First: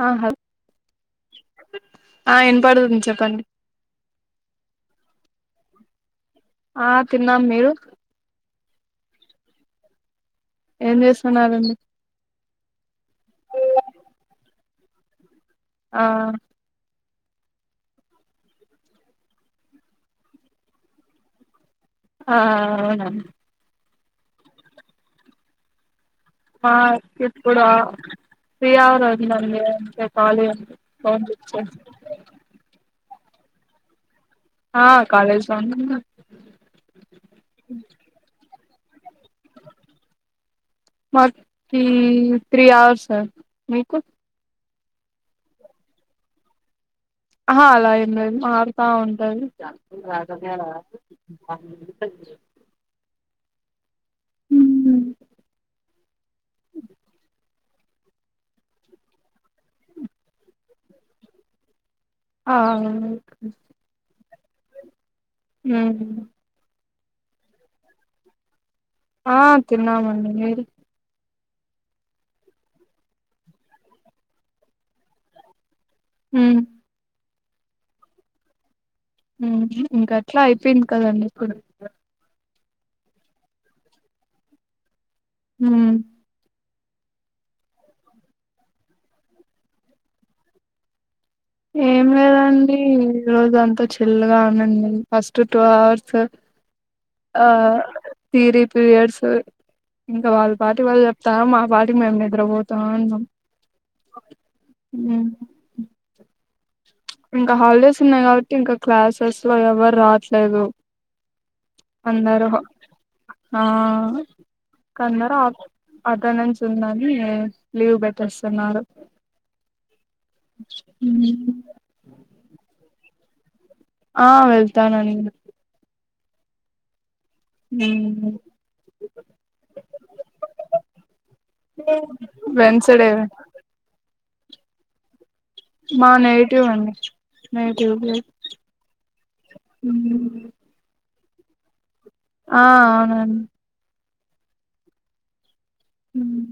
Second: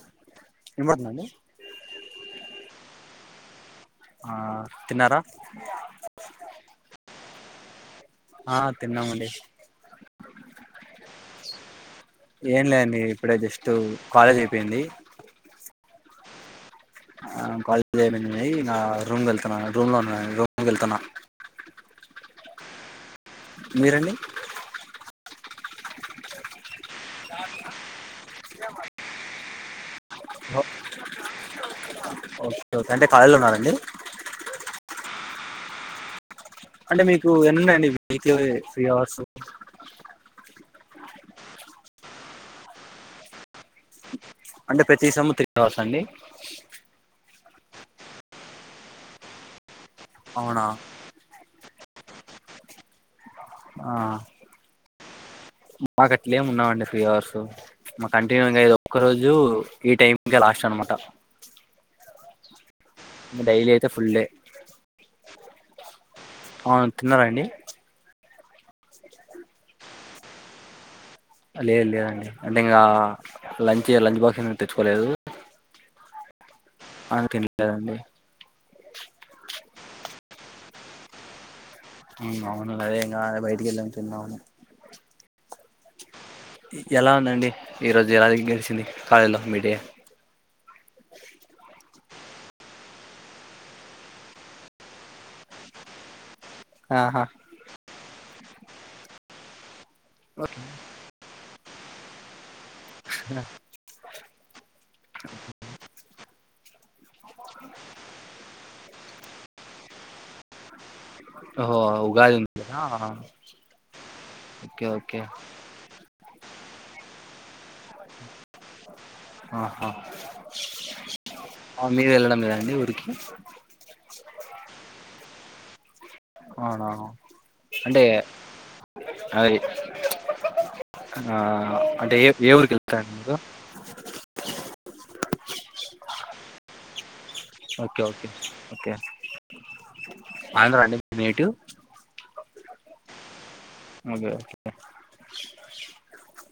ఆ వినపడుతుందండి ఆ ఏన పడుతుంది చెప్పండి. ఆ తిన్నారా. ఆ తిన్నాం మీరు? ఆ తిన్నామండి. ఏం చేస్తున్నారండి ఏం లేదండి ఇప్పుడే జస్ట్ కాలేజ్ అయి. పోయింది. ఆ. ఆ కాలేజ్ అయిపోయింది ఆ రూమ్ కి వెళ్తున్నాను రూమ్ లో ఉన్నాను రూమ్ కి వెళ్తున్నాను. ఆ అవునా. మీరండి. మాకు ఇప్పుడు. శ్రీహర్ అయిందండి కాలేజీలో ఫోన్ ఇచ్చేస్తారు. ఓకే ఓకే అంటే కాలేజీలో ఉన్నారండి. ఆ కాలేజ్ లో ఉన్న. అంటే మీకు ఎన్న ఉన్నాయండి వె త్రీ అవర్స్. మటీ త్రీ అవర్స్ సార్ మీకు. అంటే ప్రతి సముతి త్రీ అవర్స్ అండి. ఆ అలా ఏం లేదు మార్త ఉంటది. అవునా అ [inaudible] ఆ మాకు అట్ల ఎమి ఉన్నావండి త్రీ అవర్సు. మా కంటిన్యూద ఇది ఒక్క రోజు ఈ టైంకీ లాస్ట్ అనమాట. ఆ డైలీ అయితే ఫుల్ డే. హ అవును తిన్నారండి. ఆ తిన్నామండి మీరు. లేదు లేదండి అంటే ఇంకా లంచ్ లంచ్ బాక్స్ ఏ తెచ్చుకోలేదు. హ అందుకే తినలేదండి ఇంక అట్లా అయిపోయింది కదండి ఇప్పుడు. అవును అదేం కాద బయటకి వెళ్ళం తిన్నాము హ ఎలా ఉందండి ఈరోజు ఎలాది గడిచింది కాలేజ్ లో మి డే ఏం లేదు అండి ఈ రోజు అంతా చిల్గా ఉందండి ఫస్ట్ టూ అవర్స్ ఆహా ఆ థియరీ త్రీ అవర్స్ ఇంకా వాళ్ళ పాటి వాళ్ళు చెప్తా మానం వాటికి మేము నిద్ర పోతాఊంటమ్ అం ఇంకా హాలిడేస్ ఉన్నాయి కాబట్టి ఇంకా క్లాసెస్ ఎవరు రావట్లేదు. ఓహో ఉగాది అందారు ఉంది కదా ఆహా. ఆ ఓకే ఓకే కన్నర్ అక్కడ నుంచి ఉందని లీవ్ పెట్టెస్తున్నారు ఆహా ఉమ్, మీరు వెళ్ళడం కదండి ఊరికి దానాని అవునా అంటే ఉమ్, అది ఆ అంటే ఏ ఏ ఊరిక వెన్స్డే వెళ్తారండి మీరు. మా నేటివ్ అండి. Native okay okay place okay Andhra అండి నేటివ్ ఆ అవునన్ ఓకే ఓకే మ్మ్.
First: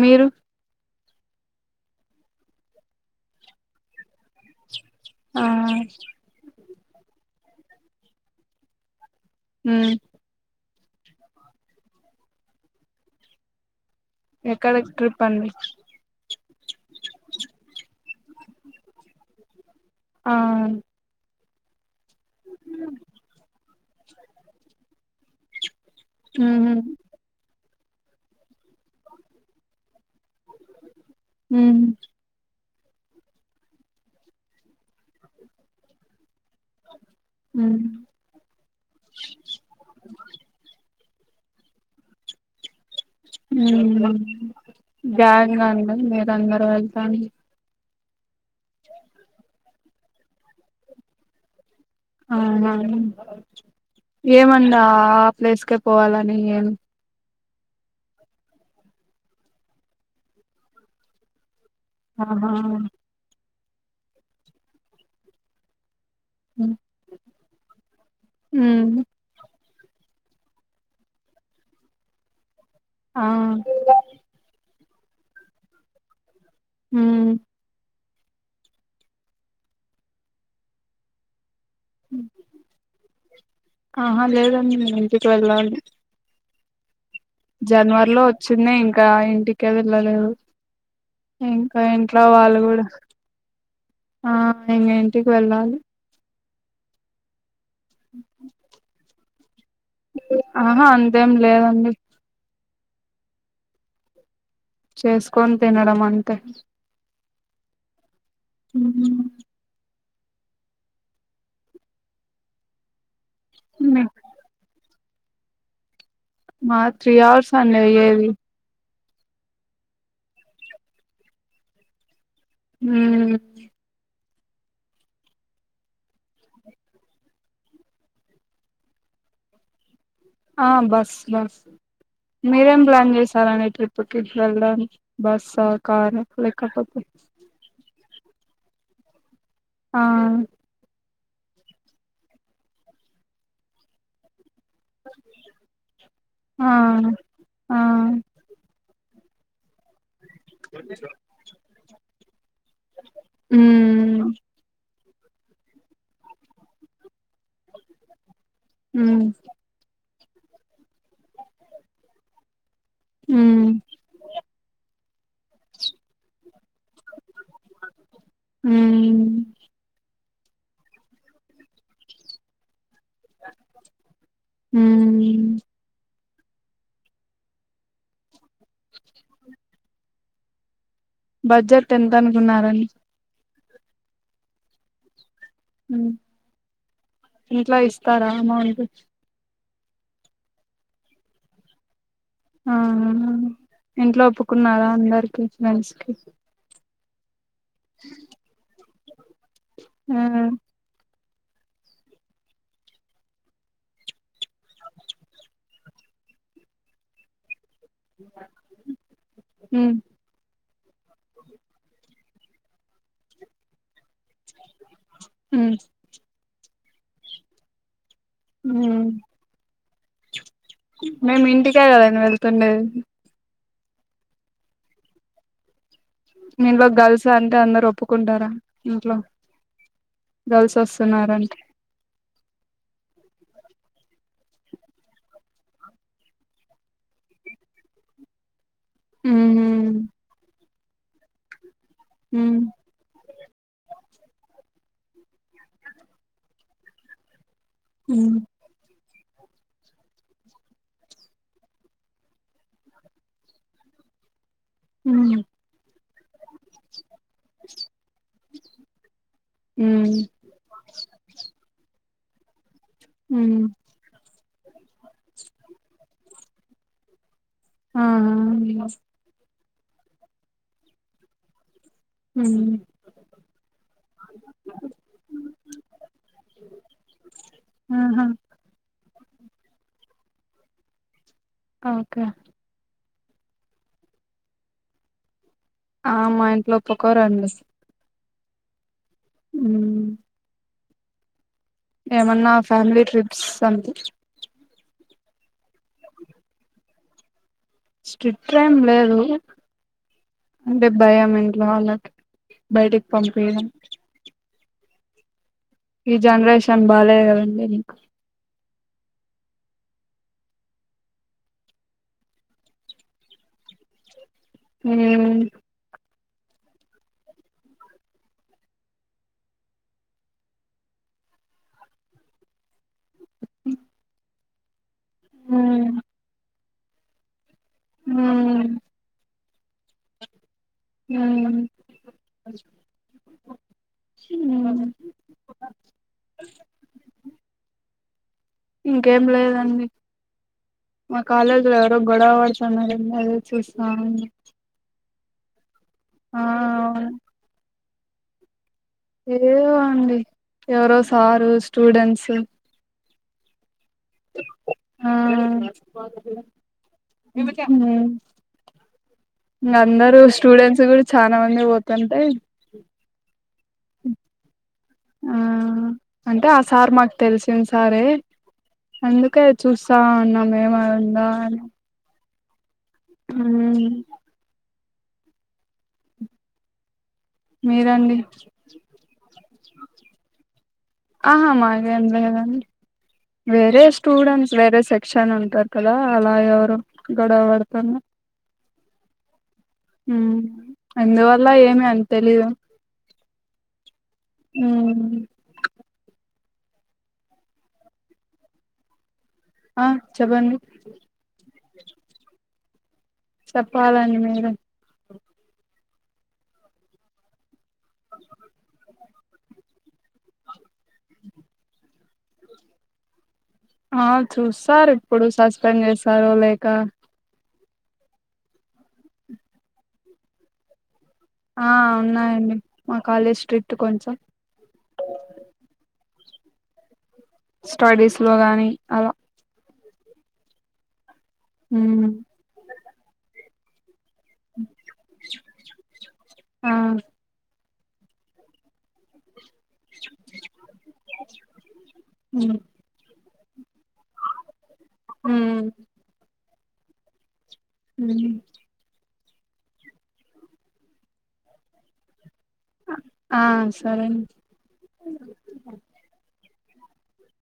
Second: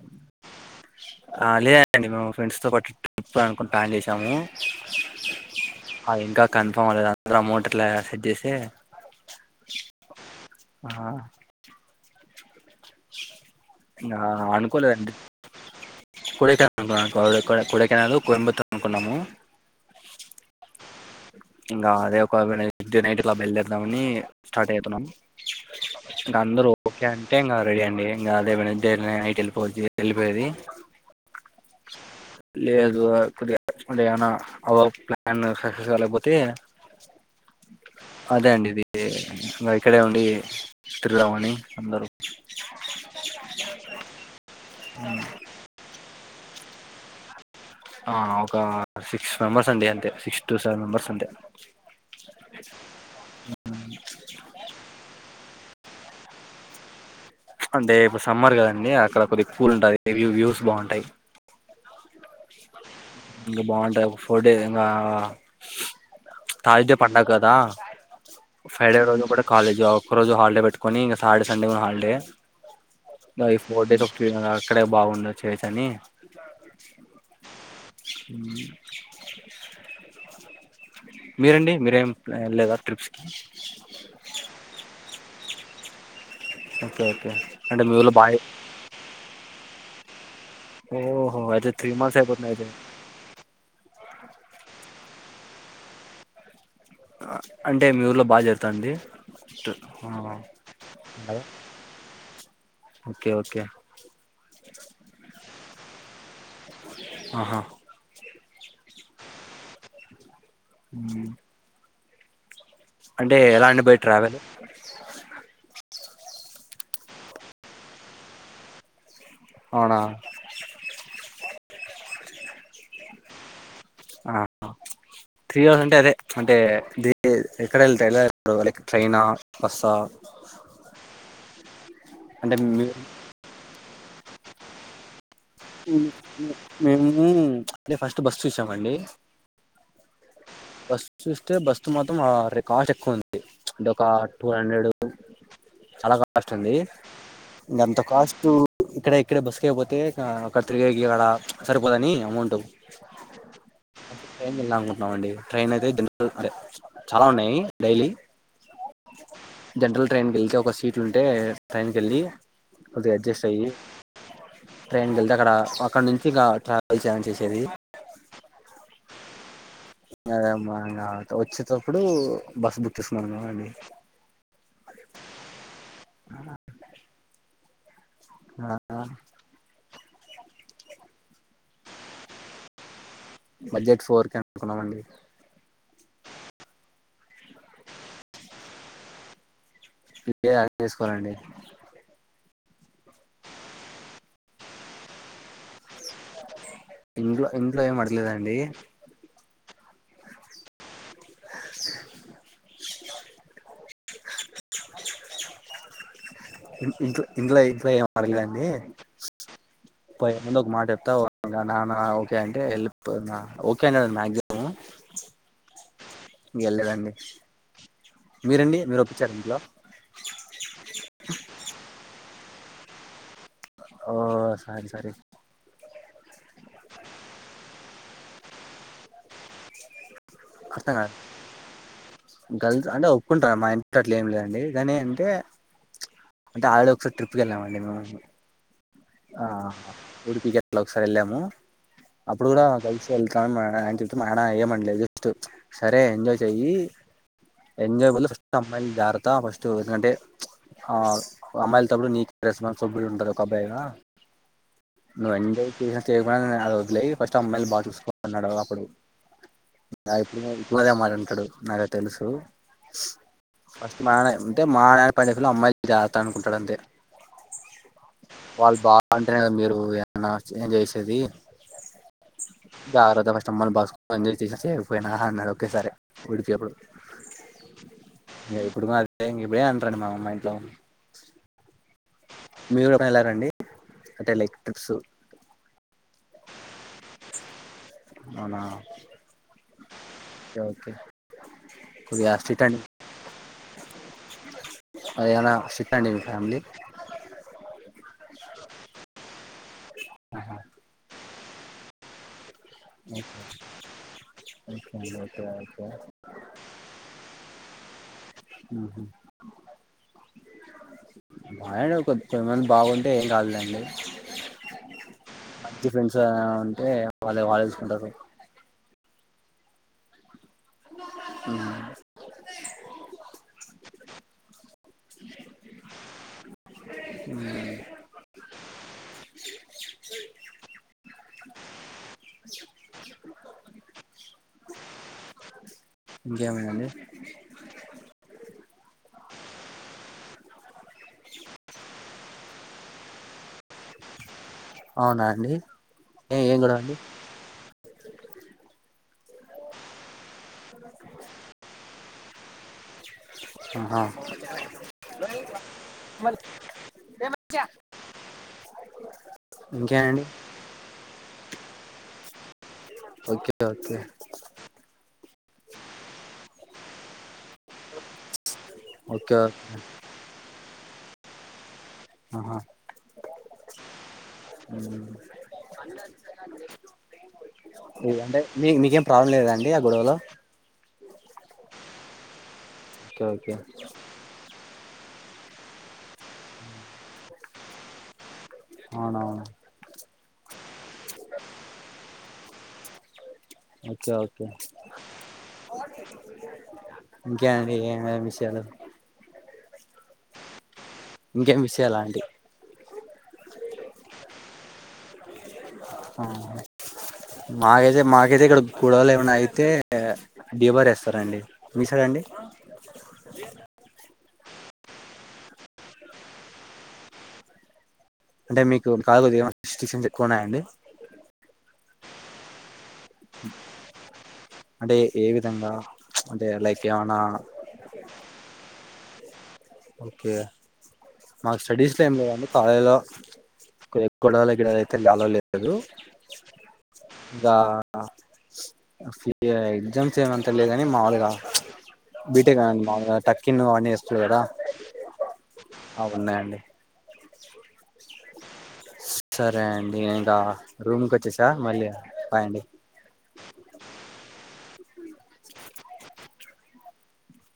మీరు ఆ లేదండి మేము ఫ్రెండ్స్ తో పాటు ట్రిప్ అనుకుని ప్లాన్ చేసాము ఆ ఆ ఇంకా కన్ఫామ్ అవలేదు అందరూ అమౌంట్ ఇలా సెట్ చేస్తే హ ఆ ఎక్కడ అనుకోలేదండి ట్రిప్ అండి కూడకయ కూడకయలు కొనుబతో అనుకున్నాము. ఆ ఇంకా అదే ఒక నైట్ క్లాబ్ బయలుదేరుదామని స్టార్ట్ అయితున్నాం. ఇక అందరు మ్మ్ ఓకే అంటే ఇంకా రెడీ అండి ఇంకాలై నైట్ వెళ్లిపోవచ్చు వెళ్ళిపోయేది. హ లేదు కొద్దిగానా అవ ప్లాన్ సక్సెస్ కావలేకపోతే. మ్మ్ అదే అండి ఇది ఇంకా ఇక్కడే ఉండి తిరుగుదామని అందరూ బ్యాగ్ నాది మీరందరం వెళ్తానం ఆ ఒక సిక్స్ మెంబెర్స్ అండి అంతే సిక్స్ టు సెవెన్ మెంబెర్స్ అంతే ఆ ఏమందా ప్లేస్కే పోవాలని ఏం అంటే ఇప్పుడు సమ్మర్ కదండి అక్కడ కొద్దిగ కూల్ ఉంటాది ఇవి వ్యూస్ బాగుంటాయి ఆవునవును ఇంకా బాగుంటాయి ఒక ఫోర్ డేస్ అయినా తాగిదే పడుగ కదా ఫ్రైడే మ్మ్ రోజు కూడా కాలేజ్ ఆ ఒక్కరోజు హాలిడే పెట్టుకొని ఇంక సాటర్ డె సండే హాలిడే ఆ ఈ ఫోర్ డేస్ ఒకె అక్కడే బావుండుచ్చేసని మ్ మ్ మీరండి మీరేం ఎళ్ళలేదా ట్రిప్స్ కి ఆహా లేదండి నేను ఇంటికి వెళ్ళాలి ఓకే అంటే మీ ఊర్లో జనవరిలో బాగా వచ్చింది ఇంకా ఇంటికే వెళ్ళలేదు ఓహో అయితే ఇంకా త్రీ మంత్స్ ఇంట్లో అయిపోతుంది వాళ్ళు అయితే కూడా ఆ ఇంగ ఇంటికి వెళ్ళాలి అంటే మీ ఊర్లో బాగా జరుతంది ఆహా అంతేం కదా? లేదండి ఓకే ఓకే చేసుకొని తినడం అంటే ఆహా మ్ మ్ అంటే ఎలా అండి బై ట్రావెల్ మాది త్రీ అవర్స్ అండి ఏవి అవునా మ్ ఆ త్రీ అవర్స్ అంటే అదే అంటే ది ఎక్కడ వెళతే ఎలా వెళ్తవ్ లైక్ ట్రైనా బస్సా ఆ బస్ బస్ అంటే మీరేం మీ ప్లాన్ చేసారండి ట్రిప్ కి వెళ్ళడానికి బస్సా కారా లేక్కపోతే మేము ఫస్ట్ బస్ చూసామండి ఆ చూస్తే బస్ మాత్రం ర కాస్ట్ ఎక్కువ ఉంది అంటే ఒక టూ హండ్రెడ్ చాలా కాస్ట్ ఆ ఉంది ఆ ఇకంత కాస్టూ ఇక్కడ ఇక్కడ బస్ లేకపోతే అక్కడ తిరిగేకి అక్కడ సరిపోదని అమౌంట్ మ్మ్ ఏం తిన్ల అండి ట్రైన్ అయితే చాలా ఉన్నాయి డైలీ మ్ జనరల్ ట్రైన్కి వెళ్తే ఒక సీట్ ఉంటే ట్రైన్కి వెళ్ళి కొద్దిగా అడ్జస్ట్ అయ్యి మ్మ్ ట్రైన్కి వెళ్తే అక్కడ అక్కడ నుంచి ఇంక ట్రావెల్స్ ఆన్ చేసేది మ్ అదేమ్మా ఇంగ వచ్చేటప్పుడు బస్ బుక్ చేసుకున్నాను అండి మ్ అ... ఆ బడ్జెట్ ఎంత అనుకున్నారండి బడ్జెట్ ఫోర్ కె అనుకున్నామండి మ్ ఇంట్లో ఇస్తారా అమౌంట్ [unintelligible] అరేంజ్ చేసుకోవాలండి ఆ ఇంట్లో ఒప్పుకున్నారా అందరికి ఫ్రెండ్స్ కి ఇంట్లో ఇంట్లో ఏమి అడగలేదండి మ్ ఇ ఇంట్ ఇన్ ఇ ఏం మరగదండి ఉమ్ ఇ ఏ ముందు ఒక మాట చెప్తా నాన్న ఓకే అంటే హెల్ప్ [unintelligible] హ్ము ఏళ్ళదండి హూ మేం ఇంటికాడ [unintelligible] తండే ఓ సారి సారీ నేను రేపు గర్ల్ అంటే అందరు ఒప్పుకుంటారా ఇంట్లో గర్ల్స్ వస్తున్నారంటే గర్ల్ అంటే ఒప్పు కుంటా మా ఇంట్లో అట్లా ఏం లేదండి కాని అంటే అంటే ఆవిడ ఒకసారి ట్రిప్కి వెళ్ళామండి మేము ఆ ఉమ్ ఉడిపిగిట్లట ఒకసారి వెళ్ళాము అప్పుడు ఉమ్ కూడా కలిసి వెళ్ళా కానీ మా ఆయన చెప్తే మా ఆయన ఏమనలేదు జస్ట్ సరే ఎంజాయ్ చెయ్యి ఎంజాయ్ ఉమ్ ఫస్ట్ అమ్మాయి జాగ్రత్త ఫస్ట్ అంటే ఆ అమ్మాయిలతోప్పుడు నీ రెస్పాన్సిబిలిటీ ఉంటది ఒక అబ్బాయిగా నువ్వు ఉమ్ ఎంజాయ్ చేసినా చేయకుడా అది వదిలేయి ఫస్ట్ అమ్మాయిలు బాగా చూసుకి అని అన్నాడు అప్పుడు హ్మ నా ఇప్పుడు ఇప్పుడుదే మాట అంటాడు నాకు తెలుసు ఉమ్ ఫస్ట్ మానే అంటే మా [unintelligible] అమ్మాయి జాగ్రాతా అనుకుంటాడు అంతే ఆహా వాళ్ళు బాగుంటేనే కదా మీరు ఏమన్న ఎంజాయ్ చేసేది ఉమ్ జాగ్రత్త ఫస్ట్ అమ్మాయిల్ని [unintelligible] పోయినాహా అన్నారు ఒకేసారి ఎప్పుడు ఆహా అది ఇదే అంటారండి మా అమ్మ మా ఇంట్ల ఒకే ఒకే వెళ్లారండి అంటే లైక్ ట్రిప్స్ ఆ మా ఇంట్లో ఒప్పుకోరండి అవున హ్ము ఓకే కొద్దిగా ఏమన్నా స్ట్రిక్ట్ అండి ఫ్యామిలీ ట్రిప్స్ అంతే అదేనా స్ట్రిక్ట్ అండి మీ ఫ్యామిలీ స్ట్రిట్ ఏం లేదు ఆహా అంటే భయం ఇంట్లో వాళ్ళకి బయటకి పంపియడం ఓకే ఓకే ఈ జనరేషన్ బాలేదు కదండి ఇంకా ఆహ అయిన కొదిమంది బాగుంటే ఏం కాదులెండి హ్ము అంటే వాళ్ళు వాళ్ళు తెలుసుకుంటారు లే అ అ హ ఆ ఉమ్ స హ ఇంకేం అండి ఇంకేం లేదండి మా కాలేజీలో ఎవరో గొడవ పడుతున్నారు అదే చూస్తా ఉన్న అవునా అండి ఏమ్ ఏం గొడవా అండి ఏవో అండి ఎవరో సారు స్టూడెంట్స్ ఆహా ఆ ఉంహు గ అందరూ ఇంకేనండి స్టూడెంట్స్ కూడా చాల మంది పోతుంటె ఓకే ఓకే ఆ అంటే ఆ సార్ మాకు తెలిసిన సారే ఓకే అందుకే ఓకే చూస్తా ఉన్నాం ఏమయింద అని ఆహా ఉమ్ మీరండి అవ్ అంటే మీ మీకేం ప్రాబ్లం లేదాండి ఆ గొడవలో ఆహా మాదేం లేదండి ఓకే ఓకే వేరే స్టూడెంట్స్ వేరే సెక్ క్షన్ ఉంటారు కదా అలా ఎవరో గొడవ పడతన అవున ఉమ్ అందువల్ల ఏమి అని తెలీదు ఓకే ఓకే ఉమ్ ఇంకే అండి ఏమేమ్ విషయాలు ఆ చెప్పండి ఇంకేం విషయాల అంటి చెప్పాలండి మీరే ఆ మాకైతే మాకైతే ఇక్కడ గొడవలు ఏమన్నా అయితే డిబార్ వేస్తారండి మీ సైడ్ అండి ఆ చూస్తారు ఇప్పుడు సస్పెండ్ చేస్తారో లేక అంటే మీకు కా కొది ఏమన్ సిస్టిషిన్స్ ఏమన్నా ఉన్నాయండీ ఆ ఉన్నాయండి మా కాలేజ్ స్ట్రిక్ట్ కొంచెం అంటే ఏ విధంగా అంటే లైక్ ఏమనా స్టడీస్ లో గాని అలా ఓకే మాకు స్టడీస్ ఉమ్ ఏం లేదండి కాలేజ్ లో కొచే గొడవల్ ఇక్కడైతే అలో లేదు ఆ ఇంగా ఆ ఆఫీ ఎగ్జామ్స్ ఏమంత లేదు కాని మాముూలుగా బీటే ఉమ్ కా మాలుగా టక్కిన్ వాస్త ఉమ్ అవున్నాయండి ఉమ్ సరే అండి ఇంకా రూమ్ కు వచ్చేసా మళ్ళీ బాయ్ అండి ఆ సరేండి